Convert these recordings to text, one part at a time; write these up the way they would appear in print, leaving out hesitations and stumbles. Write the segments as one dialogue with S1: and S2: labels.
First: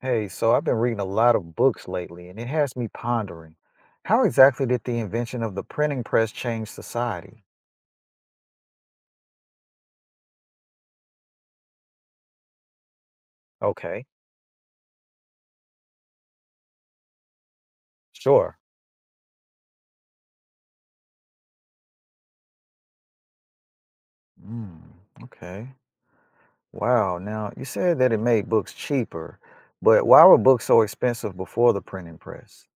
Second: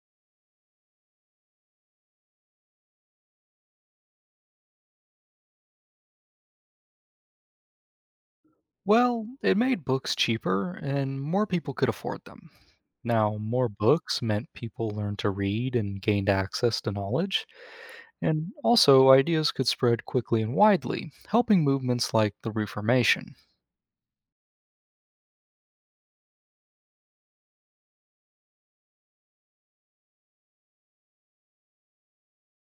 S1: Hey, so I've been reading a lot of books lately, and it has me pondering. How exactly did the invention of the printing press change society?
S2: Well, it made books cheaper and more people could afford them. Now, more
S1: Okay,
S2: books meant people learned to read and gained access to knowledge, and
S1: sure.
S2: also ideas could spread quickly and widely, helping movements like the Reformation.
S1: Mm, okay. Wow. Now, you said that it made books cheaper, but why were books so expensive before the printing press?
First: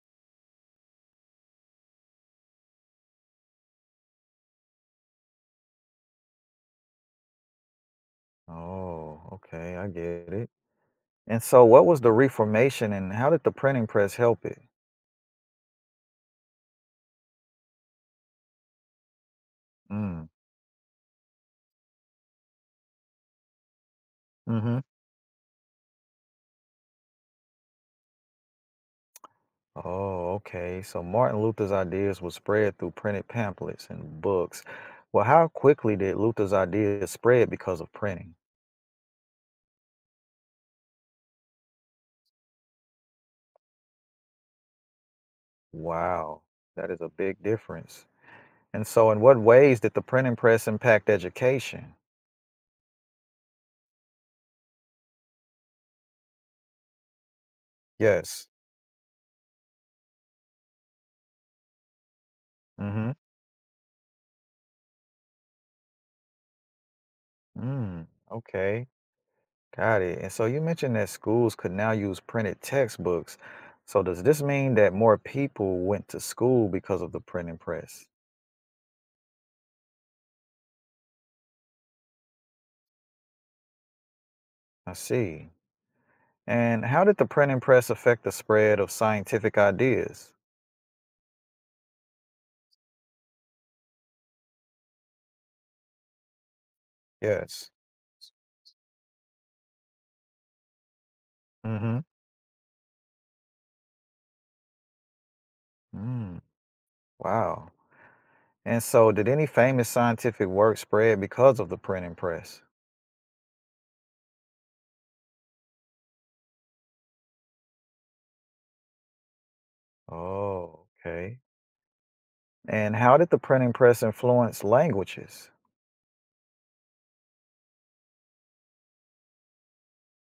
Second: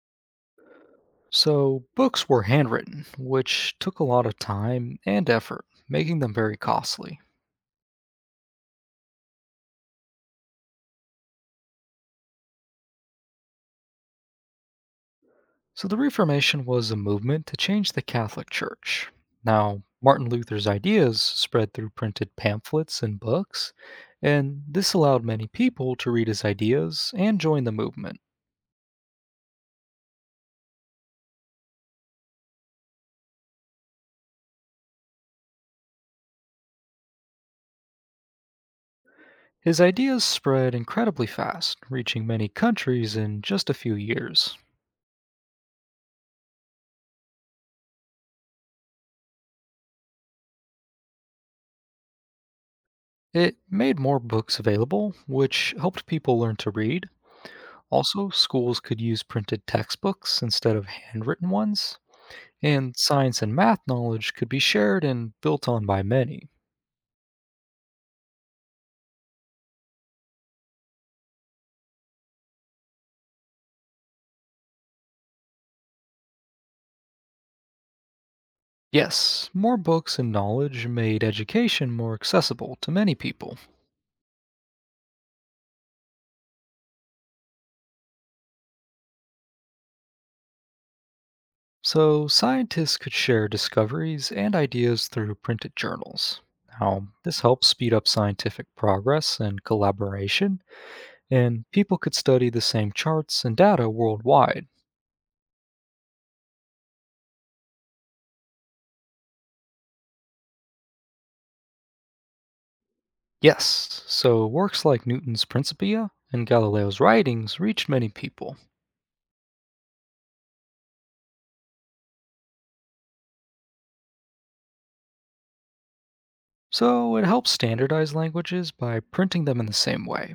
S2: So, books were handwritten, which took a lot of time and effort, making them very costly.
S1: Oh, okay, I get it. And so, what was the Reformation and how did the printing press help it?
S2: So the Reformation was a movement to change the Catholic Church. Now,
S1: Mm,
S2: Martin Luther's ideas spread through printed pamphlets and books, and
S1: mm-hmm.
S2: this allowed many people to read his ideas and join the movement.
S1: Oh, okay. So Martin Luther's ideas were spread through printed pamphlets and books. Well, how quickly did Luther's ideas spread because of printing?
S2: His ideas spread incredibly fast, reaching many countries in just a few years.
S1: Wow, that is a big difference. And so, in what ways did the printing press impact education?
S2: It made more books available, which helped people learn to read. Also,
S1: Yes.
S2: schools could use printed textbooks instead of handwritten ones, and
S1: Mm-hmm.
S2: science and math knowledge could be shared and built on by many.
S1: Mm, okay, got it. And so you mentioned that schools could now use printed textbooks. So does this mean that more people went to school because of the printing press?
S2: Yes, more books and knowledge made education more accessible to many people,
S1: I see. And how did the printing press affect the spread of scientific ideas?
S2: so scientists could share discoveries and ideas through printed journals. Now, this helps
S1: Yes.
S2: speed up scientific progress and collaboration, and people
S1: Hmm.
S2: could study the same charts and data worldwide.
S1: Mm, wow. And so, did any famous scientific work spread because of the printing press?
S2: Yes, so works like Newton's Principia and Galileo's writings reached many people.
S1: Oh, okay. And how did the printing press influence languages?
S2: So it helps standardize languages by printing them in the same way.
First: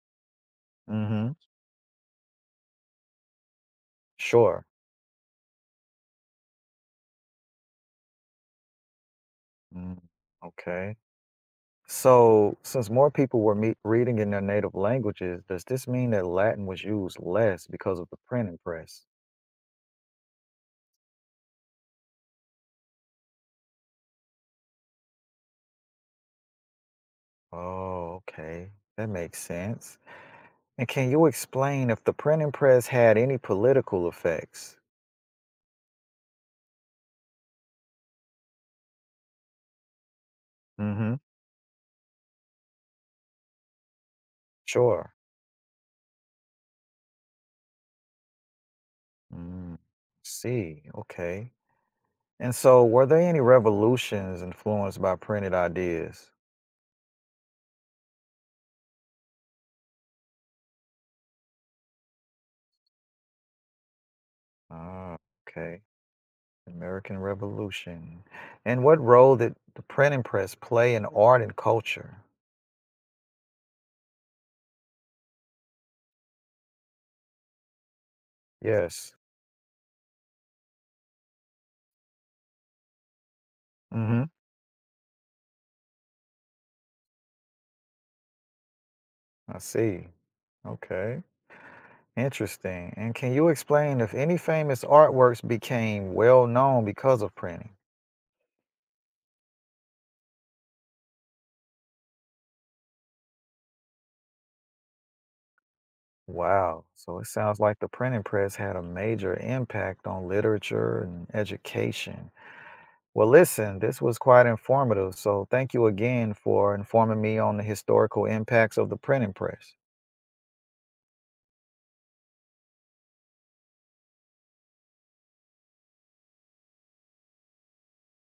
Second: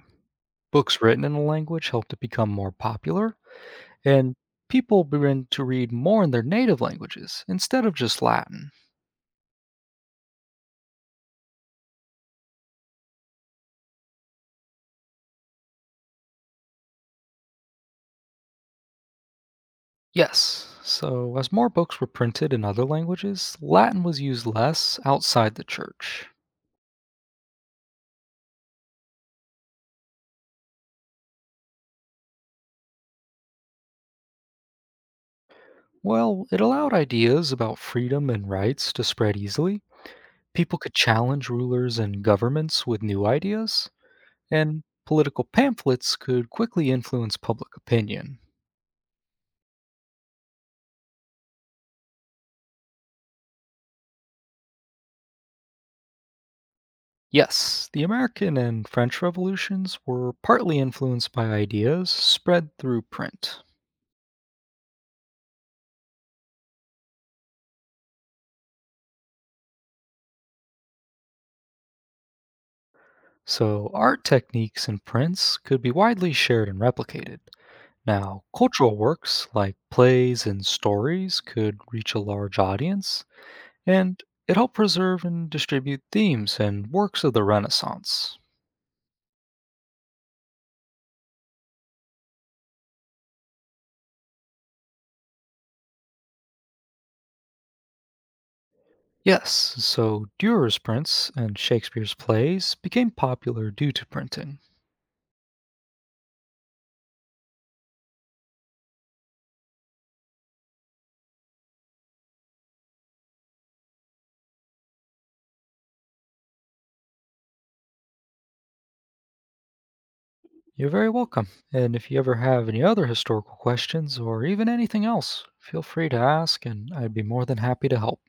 S2: Books written in
S1: Hmm.
S2: a language helped it become more popular, and
S1: Sure.
S2: people begin to read more in their native languages instead of just Latin.
S1: Mm, okay. So, since more people were meet reading in their native languages, does this mean that Latin was used less because of the printing press?
S2: Yes, so as more books were printed in other languages, Latin was used less outside the church.
S1: Oh, okay. That makes sense. And can you explain if the printing press had any political effects?
S2: Well, it allowed ideas about freedom and rights to spread easily. People could
S1: Mm-hmm.
S2: challenge rulers and governments with new ideas, and
S1: Sure.
S2: political pamphlets could quickly influence public opinion.
S1: Mm. See, okay. And so, were there any revolutions influenced by printed ideas?
S2: Yes, the American and French revolutions were partly influenced by ideas spread through print.
S1: Ah, okay. American Revolution. And what role did the printing press play in art and culture?
S2: So, art techniques and prints could be widely shared and replicated. Now, cultural
S1: Yes.
S2: works like plays and stories could reach a large audience, and
S1: Mm-hmm.
S2: it helped preserve and distribute themes and works of the Renaissance.
S1: I see. Okay. Interesting. And can you explain if any famous artworks became well known because of printing?
S2: Yes, so Dürer's prints and Shakespeare's plays became popular due to printing.
S1: Wow. So it sounds like the printing press had a major impact on literature and education. Well, listen, this was quite informative. So thank you again for informing me on the historical impacts of the printing press.
S2: You're very welcome. And if you ever have any other historical questions or even anything else, feel free to ask, and I'd be more than happy to help.